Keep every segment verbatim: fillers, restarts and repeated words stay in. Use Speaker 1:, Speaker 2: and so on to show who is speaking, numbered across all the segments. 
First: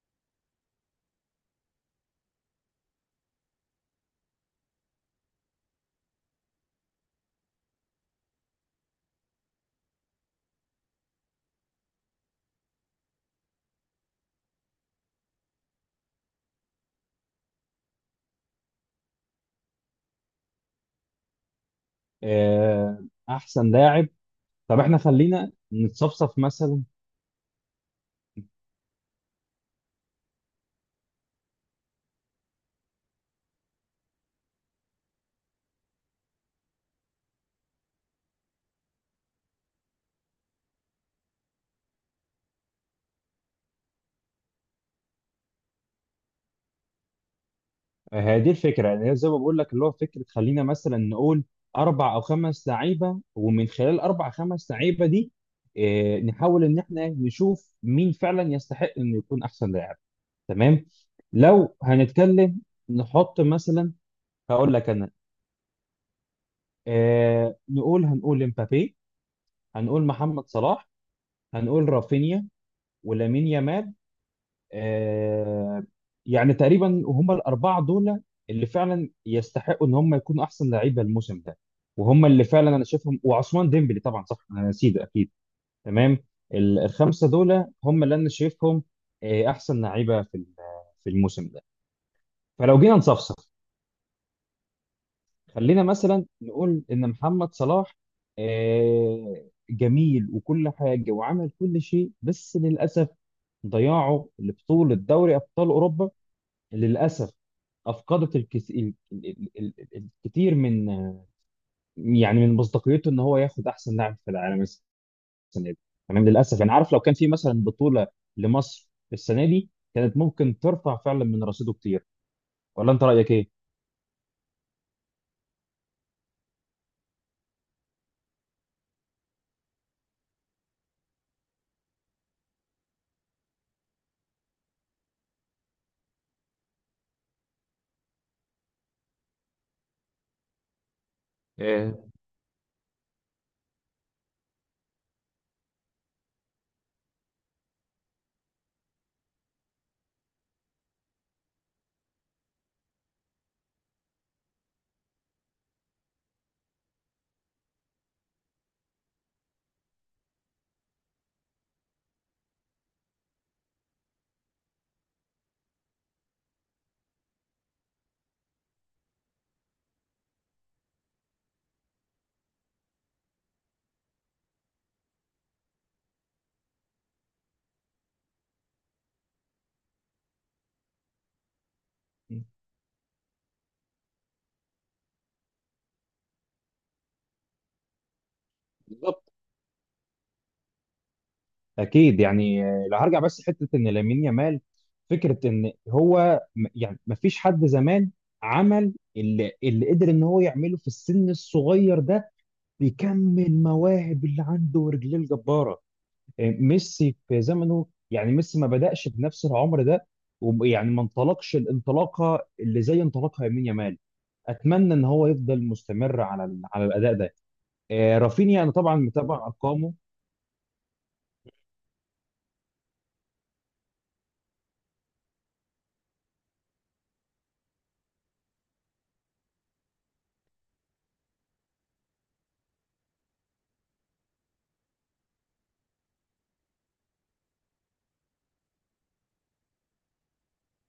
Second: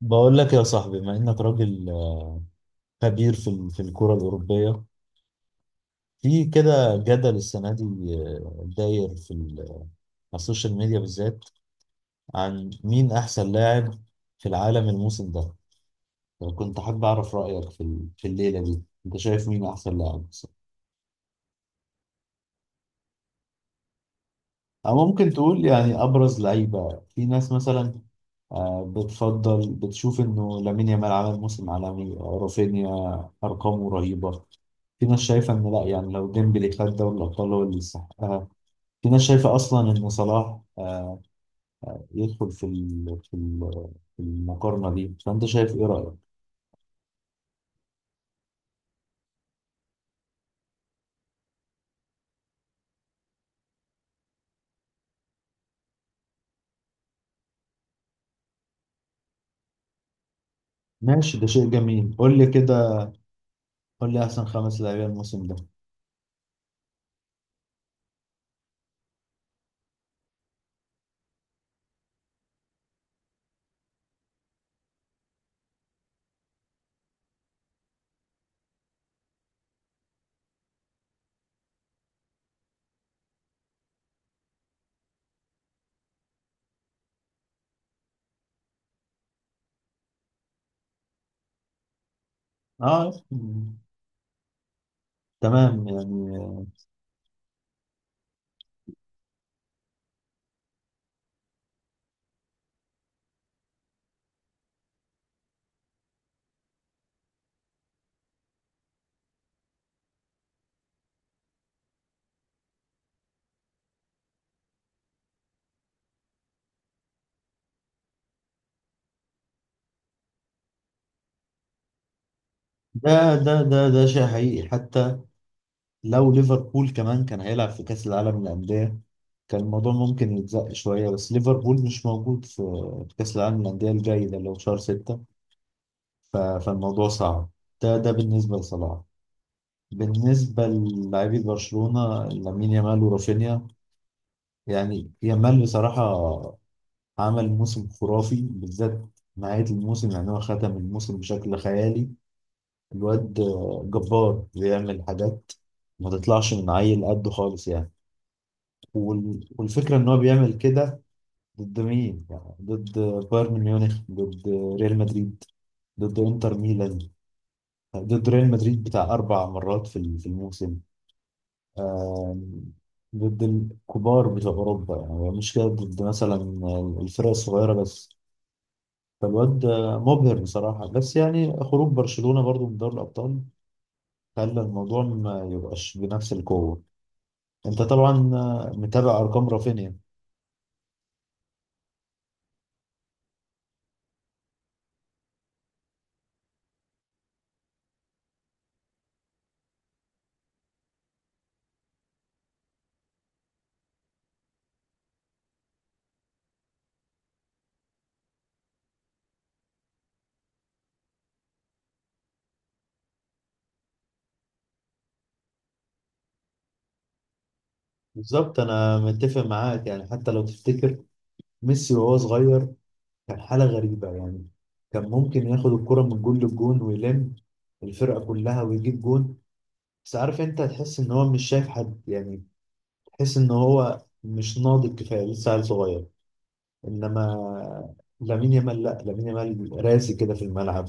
Speaker 1: بقول لك يا صاحبي بما انك راجل خبير في ال- في الكرة الأوروبية في كده جدل السنة دي، آه، داير في ال- على السوشيال ميديا بالذات عن مين أحسن لاعب في العالم الموسم ده. كنت حابب أعرف رأيك في ال- في الليلة دي، أنت شايف مين أحسن لاعب مثلا؟
Speaker 2: آه، احسن لاعب. طب احنا
Speaker 1: أو ممكن
Speaker 2: خلينا
Speaker 1: تقول يعني
Speaker 2: نتصفصف
Speaker 1: أبرز
Speaker 2: مثلا.
Speaker 1: لعيبة في ناس مثلا. آه، بتفضل بتشوف إنه لامين يامال عمل موسم عالمي، آه، رافينيا أرقامه رهيبة، في ناس شايفة إن لأ، يعني لو ديمبلي خد دوري الأبطال هو اللي يستحقها، في ناس شايفة أصلا إن صلاح آه، يدخل في ال- في ال- في المقارنة دي، فأنت شايف إيه رأيك؟
Speaker 2: آه، هي دي الفكره، يعني هي زي ما بقول لك اللي هو فكره، خلينا مثلا نقول اربع او خمس لعيبه، ومن خلال اربع خمس لعيبه دي آه، نحاول ان احنا نشوف مين فعلا يستحق انه يكون احسن لاعب. تمام.
Speaker 1: ماشي، ده شيء
Speaker 2: لو
Speaker 1: جميل، قول لي
Speaker 2: هنتكلم
Speaker 1: كده
Speaker 2: نحط مثلا،
Speaker 1: قول لي أحسن
Speaker 2: هقول
Speaker 1: خمس
Speaker 2: لك
Speaker 1: لاعبين
Speaker 2: انا
Speaker 1: الموسم ده.
Speaker 2: آه، نقول، هنقول امبابي، هنقول محمد صلاح، هنقول رافينيا، ولامين يامال. آه، يعني تقريبا هم الاربعه دول اللي فعلا يستحقوا ان هم يكونوا احسن لعيبه الموسم ده، وهم اللي فعلا انا شايفهم، وعثمان ديمبلي طبعا، صح انا نسيت، اكيد. تمام. ال- الخمسه دول هم اللي انا شايفهم آه، احسن لعيبه في ال- في الموسم ده. فلو جينا
Speaker 1: آه،
Speaker 2: نصفصف، خلينا
Speaker 1: تمام
Speaker 2: مثلا
Speaker 1: يعني.
Speaker 2: نقول ان محمد صلاح آه، جميل وكل حاجه وعمل كل شيء، بس للاسف ضياعه لبطوله دوري ابطال اوروبا للأسف أفقدت الكس... ال... ال... ال... ال... ال- الكتير من، يعني من مصداقيته إن هو ياخد أحسن لاعب في العالم السنة دي. تمام. للأسف يعني، عارف، لو كان في مثلا بطولة لمصر السنة دي كانت ممكن ترفع فعلا من رصيده كتير. ولا أنت
Speaker 1: ده
Speaker 2: رأيك إيه؟
Speaker 1: ده ده ده شيء حقيقي حتى. لو ليفربول كمان كان هيلعب في كأس العالم للأندية كان الموضوع ممكن يتزق شوية، بس ليفربول مش موجود في في كأس العالم للأندية الجاي ده اللي هو في شهر ستة، ف- فالموضوع صعب. ده ده بالنسبة لصلاح. بالنسبة للاعبي
Speaker 2: إيه،
Speaker 1: برشلونة لامين يامال ورافينيا، يعني يامال بصراحة عمل موسم خرافي، بالذات نهاية الموسم، يعني هو ختم الموسم بشكل خيالي. الواد جبار، بيعمل حاجات ما تطلعش من عيل قده خالص يعني. وال- والفكرة إن هو بيعمل كده ضد مين؟ يعني ضد بايرن ميونخ، ضد ريال مدريد، ضد إنتر ميلان، ضد ريال مدريد بتاع أربع مرات في ال- في الموسم، آم، ضد الكبار بتوع أوروبا، يعني هو مش كده ضد مثلا الفرق الصغيرة بس. فالواد مبهر بصراحة، بس يعني خروج برشلونة برضو من دوري الأبطال خلى الموضوع ما يبقاش بنفس القوة. أنت طبعا متابع
Speaker 2: بالظبط.
Speaker 1: أرقام رافينيا.
Speaker 2: اكيد يعني، آه، لو هرجع بس حته ان لامين يامال، فكره ان هو م- يعني ما فيش حد زمان عمل اللي, اللي قدر ان هو يعمله في السن الصغير ده. بيكمل مواهب اللي عنده ورجليه الجباره. آه، ميسي في زمنه، يعني ميسي ما بدأش بنفس العمر ده، ويعني ما انطلقش الانطلاقه اللي زي انطلاقها يمين يامال. اتمنى ان هو يفضل مستمر على ال- على الاداء ده. آه،
Speaker 1: بالظبط،
Speaker 2: رافينيا انا طبعا
Speaker 1: انا متفق
Speaker 2: متابع
Speaker 1: معاك
Speaker 2: ارقامه.
Speaker 1: يعني. حتى لو تفتكر ميسي وهو صغير كان حاله غريبه يعني، كان ممكن ياخد الكره من جون للجون ويلم الفرقه كلها ويجيب جون، بس عارف انت تحس ان هو مش شايف حد يعني، تحس ان هو مش ناضج كفايه لسه عيل صغير. انما لامين يامال لا، لامين يامال راسي كده في الملعب،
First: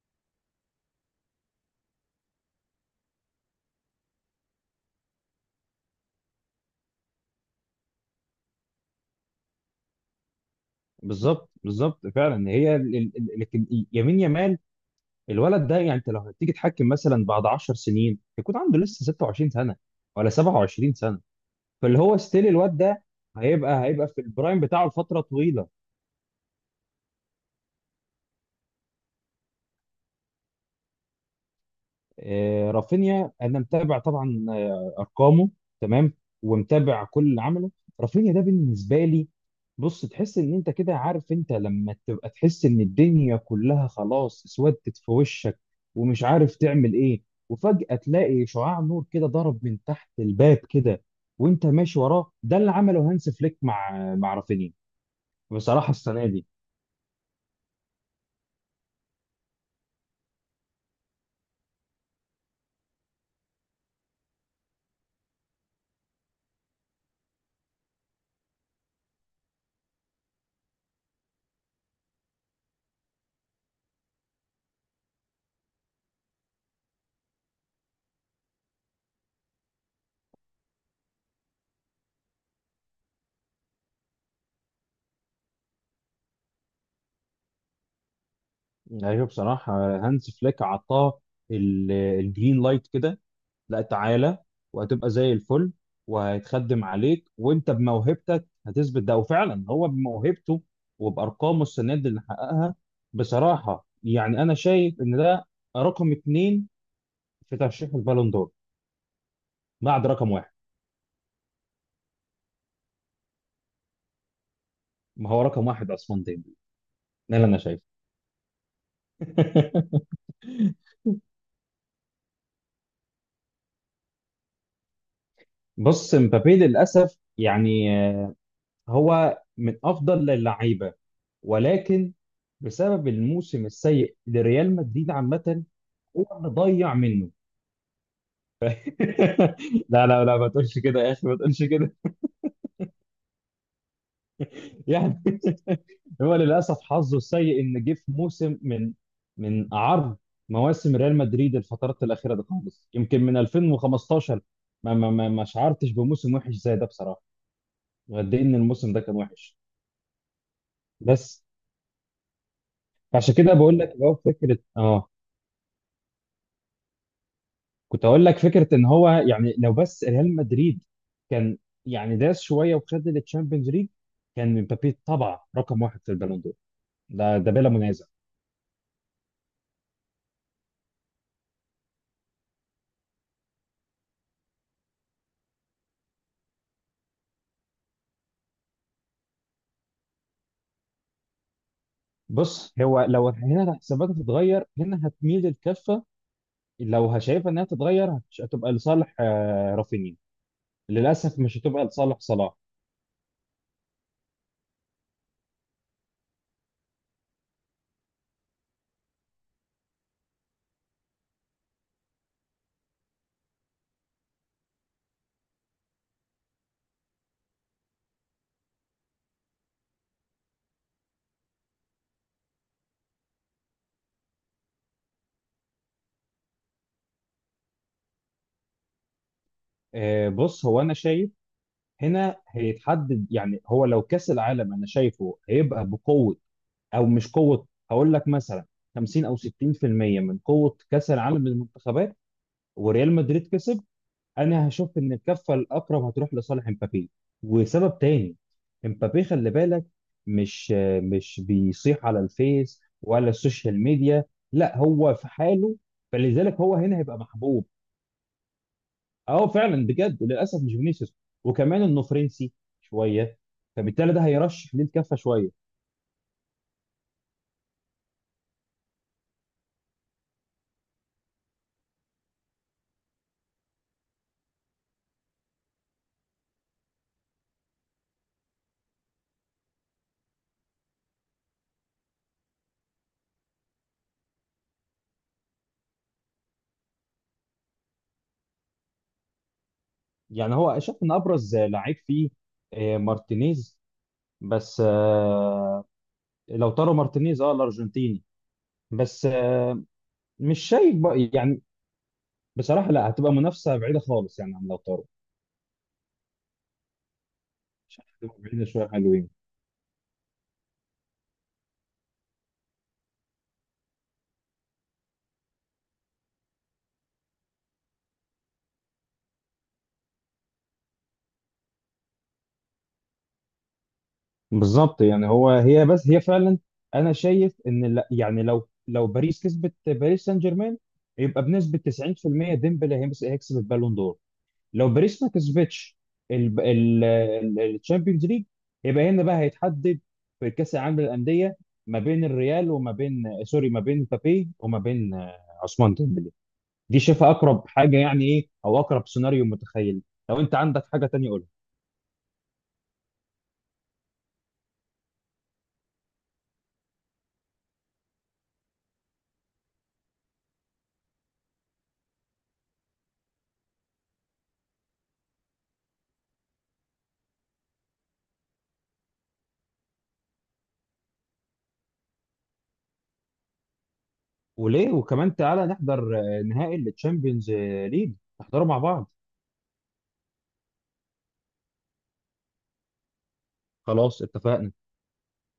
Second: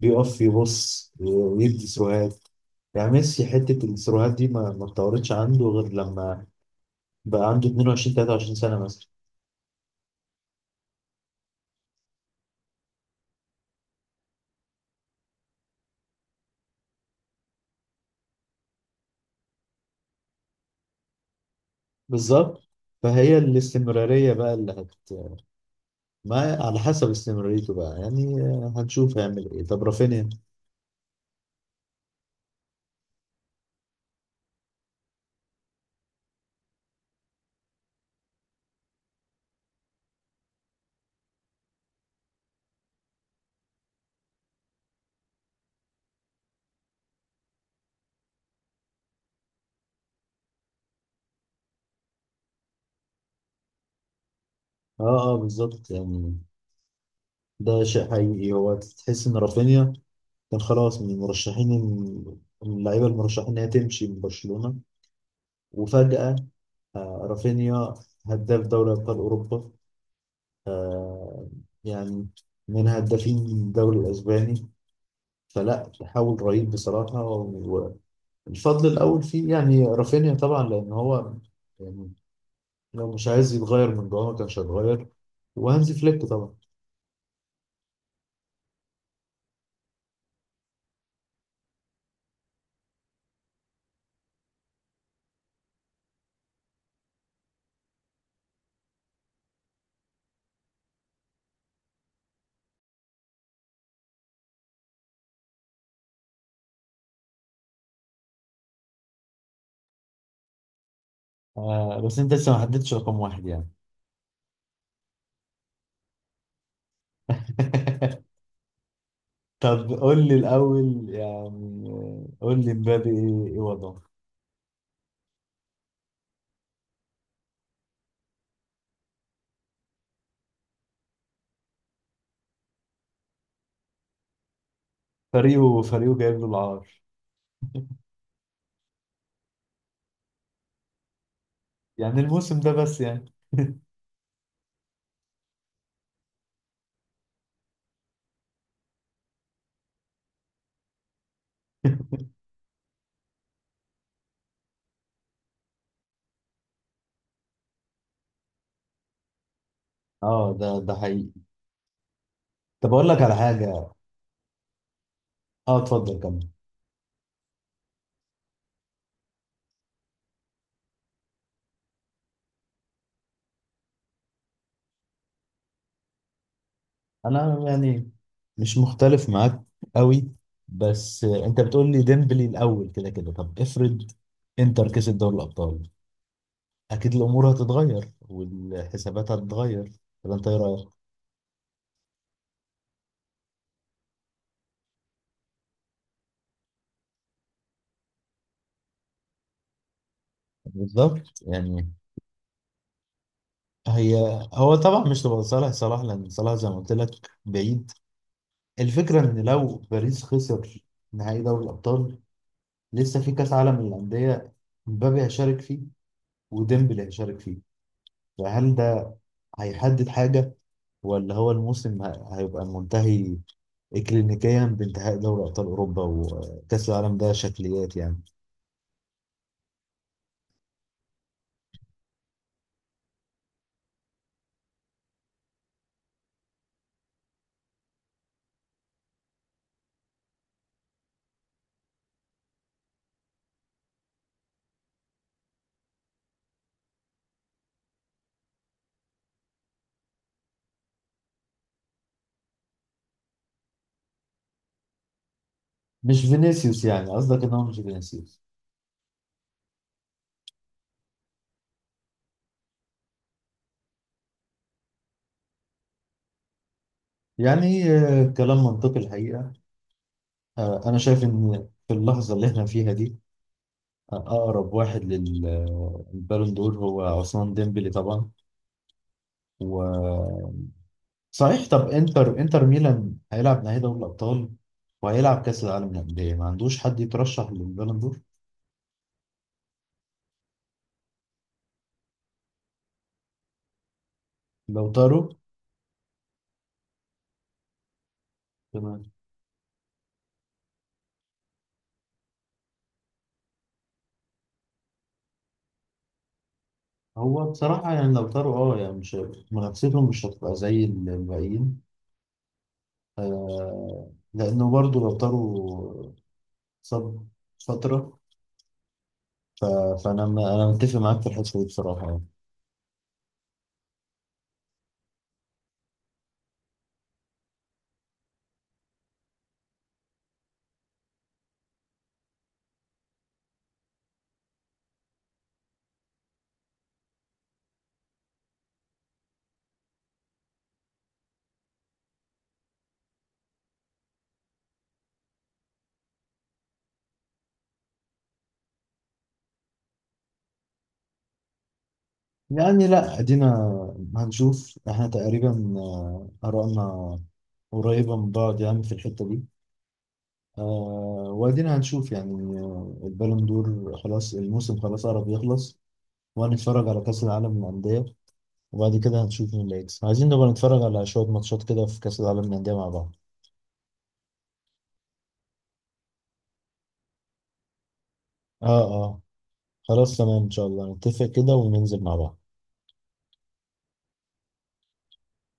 Speaker 1: بيقف يبص ويدي سروهات. يعني ميسي حته السروهات دي ما ما اتطورتش عنده غير لما بقى عنده اتنين وعشرين تلاتة وعشرين سنه مثلا.
Speaker 2: بالظبط بالظبط، فعلا هي ال- ال- ال- لكن يمين يامال الولد ده، يعني انت لو هتيجي تحكم مثلا بعد 10 سنين يكون عنده لسه ستة وعشرين سنة سنه ولا سبعة وعشرين. فاللي هو ستيل
Speaker 1: بالظبط،
Speaker 2: الواد ده
Speaker 1: فهي
Speaker 2: هيبقى هيبقى في
Speaker 1: الاستمرارية بقى
Speaker 2: البرايم
Speaker 1: اللي
Speaker 2: بتاعه
Speaker 1: هت.
Speaker 2: لفتره طويله.
Speaker 1: ما على حسب استمراريته بقى، يعني آه، هنشوف هيعمل ايه. طب رافينيا،
Speaker 2: آه، رافينيا انا متابع طبعا آه، ارقامه. تمام، ومتابع كل اللي عمله. رافينيا ده بالنسبه لي، بص، تحس ان انت كده، عارف انت لما تبقى تحس ان الدنيا كلها خلاص اسودت في وشك ومش عارف تعمل ايه، وفجأة تلاقي شعاع نور كده ضرب من تحت الباب كده وانت ماشي وراه، ده اللي عمله هانس فليك مع مع رافينيا
Speaker 1: اه اه بالظبط
Speaker 2: بصراحة السنة
Speaker 1: يعني.
Speaker 2: دي.
Speaker 1: ده شيء حقيقي، هو تحس ان رافينيا كان خلاص من المرشحين، من اللعيبة المرشحين انها تمشي من برشلونة، وفجأة آه رافينيا هداف دوري ابطال اوروبا، آه، يعني من هدافين الدوري الاسباني. فلا تحول رهيب بصراحة. الفضل الأول فيه يعني رافينيا طبعا، لأن هو يعني لو مش عايز يتغير من جوه ما كانش هيتغير، وهانزي فليك طبعا.
Speaker 2: ايوه، بصراحه هانز فليك عطاه ال- الجرين لايت كده، لا تعالى وهتبقى زي الفل وهيتخدم عليك وانت بموهبتك هتثبت ده، وفعلا هو بموهبته وبارقامه السنه دي اللي حققها، بصراحه يعني انا شايف ان ده رقم اتنين في ترشيح البالون دور بعد رقم واحد.
Speaker 1: آه، بس انت لسه ما حددتش رقم واحد يعني.
Speaker 2: ما هو رقم واحد عثمان ديمبلي، ده اللي انا شايفه.
Speaker 1: طب قول لي الاول يعني، آه، قول لي مبابي ايه، إيه وضعه؟
Speaker 2: بص، مبابي للاسف يعني هو من افضل اللعيبه، ولكن بسبب الموسم السيء لريال مدريد عامه
Speaker 1: فريقه فريقه
Speaker 2: هو
Speaker 1: جايب له
Speaker 2: اللي
Speaker 1: العار
Speaker 2: ضيع منه. لا لا لا، ما تقولش كده يا اخي، ما تقولش كده.
Speaker 1: يعني الموسم ده بس يعني.
Speaker 2: يعني هو للاسف حظه السيء ان جه في موسم من من اعر مواسم ريال مدريد، الفترات الاخيره دي خالص يمكن من ألفين وخمستاشر، ما ما ما ما شعرتش بموسم وحش زي ده بصراحه، وقد ايه ان الموسم ده كان وحش.
Speaker 1: اه، ده ده حقيقي.
Speaker 2: بس
Speaker 1: طب اقول لك
Speaker 2: فعشان
Speaker 1: على
Speaker 2: كده بقول
Speaker 1: حاجه.
Speaker 2: لك اللي هو فكره، اه
Speaker 1: اه، اتفضل كمل.
Speaker 2: كنت اقول لك فكره ان هو، يعني لو بس ريال مدريد كان يعني داس شويه وخد التشامبيونز ليج كان مبابي طبعا رقم واحد في البالون دور، ده ده
Speaker 1: انا
Speaker 2: بلا منازع.
Speaker 1: يعني مش مختلف معاك قوي، بس انت بتقول لي ديمبلي الاول كده كده. طب افرض انتر كسب دوري الابطال، اكيد الامور هتتغير والحسابات هتتغير. طب انت ايه رايك؟
Speaker 2: بص هو لو هنا الحسابات هتتغير، هنا هتميل الكفه لو هشايفها انها تتغير هتش- هتبقى لصالح آه، رافينيا،
Speaker 1: بالظبط
Speaker 2: للاسف مش هتبقى
Speaker 1: يعني.
Speaker 2: لصالح صلاح.
Speaker 1: هي هو طبعا مش تبقى صالح صلاح، لان صلاح زي ما قلت لك بعيد. الفكره ان لو باريس خسر نهائي دوري الابطال، لسه في كاس عالم للانديه، مبابي هيشارك فيه وديمبلي هيشارك فيه، فهل ده هيحدد حاجه، ولا هو الموسم ه- هيبقى منتهي اكلينيكيا بانتهاء دوري ابطال اوروبا، وكاس العالم ده شكليات يعني.
Speaker 2: آه، بص هو انا شايف هنا هيتحدد، يعني هو لو كاس العالم انا شايفه هيبقى بقوه، او مش قوه، هقول لك مثلا خمسين او ستين في المية من قوه كاس العالم للمنتخبات، وريال مدريد كسب، انا هشوف ان الكفه الاقرب هتروح لصالح امبابي. وسبب تاني، امبابي خلي بالك مش مش بيصيح على الفيس ولا السوشيال ميديا، لا هو في حاله،
Speaker 1: مش
Speaker 2: فلذلك هو
Speaker 1: فينيسيوس
Speaker 2: هنا
Speaker 1: يعني،
Speaker 2: هيبقى
Speaker 1: قصدك ان هو
Speaker 2: محبوب.
Speaker 1: مش فينيسيوس.
Speaker 2: اه فعلا بجد للاسف مش فينيسيوس، وكمان انه فرنسي شويه، فبالتالي ده هيرشح ليه الكفه شويه.
Speaker 1: يعني آه، كلام منطقي الحقيقه. آه، انا شايف ان في اللحظه اللي احنا فيها دي، آه، اقرب واحد للبالون دور هو عثمان ديمبلي طبعا. و صحيح، طب انتر انتر ميلان هيلعب نهائي دوري الابطال وهيلعب كاس العالم للانديه، ما عندوش حد يترشح للبالون دور.
Speaker 2: يعني هو شايف ان ابرز لعيب فيه آه، مارتينيز، بس
Speaker 1: لو طاروا.
Speaker 2: آه، لو تارو مارتينيز، اه الارجنتيني،
Speaker 1: تمام.
Speaker 2: بس آه، مش شايف بقى يعني بصراحه، لا هتبقى منافسه بعيده خالص يعني، عن لو تارو
Speaker 1: هو بصراحة
Speaker 2: مش عارف،
Speaker 1: يعني لو
Speaker 2: هتبقى
Speaker 1: طاروا
Speaker 2: بعيده
Speaker 1: اه
Speaker 2: شويه
Speaker 1: يعني مش،
Speaker 2: حلوين.
Speaker 1: منافستهم مش هتبقى زي الباقيين. آه، لأنه برضو لو طاروا صاب فترة. ف... فأنا م- أنا متفق معاك في الحتة دي بصراحة يعني.
Speaker 2: بالظبط، يعني هو هي، بس هي فعلا انا شايف ان لا، يعني لو لو باريس كسبت، باريس سان جيرمان، يبقى بنسبه تسعين في المية ديمبلي هيمس- هيكسب البالون دور. لو باريس ما كسبتش الشامبيونز ليج، يبقى هنا بقى هيتحدد في كاس العالم للانديه، ما بين الريال وما بين سوري، ما بين مبابي وما بين آه، عثمان ديمبلي. دي شايفها اقرب حاجه يعني، ايه او اقرب سيناريو متخيل. لو انت عندك حاجه تانية قولها.
Speaker 1: يعني لا، أدينا هنشوف. إحنا تقريبا آه، آرائنا قريبة من بعض يعني في الحتة دي. آه، وأدينا هنشوف يعني، آه، البالون دور خلاص، الموسم خلاص قرب يخلص، وهنتفرج على كأس العالم للأندية، وبعد كده هنشوف مين اللي هيكسب. عايزين نبقى نتفرج على شوية ماتشات كده في كأس العالم للأندية مع بعض.
Speaker 2: وليه، وكمان تعالى نحضر آه، نهائي الشامبيونز ليج، نحضره
Speaker 1: اه
Speaker 2: مع بعض.
Speaker 1: اه، خلاص تمام ان شاء الله نتفق كده وننزل مع بعض.
Speaker 2: خلاص اتفقنا.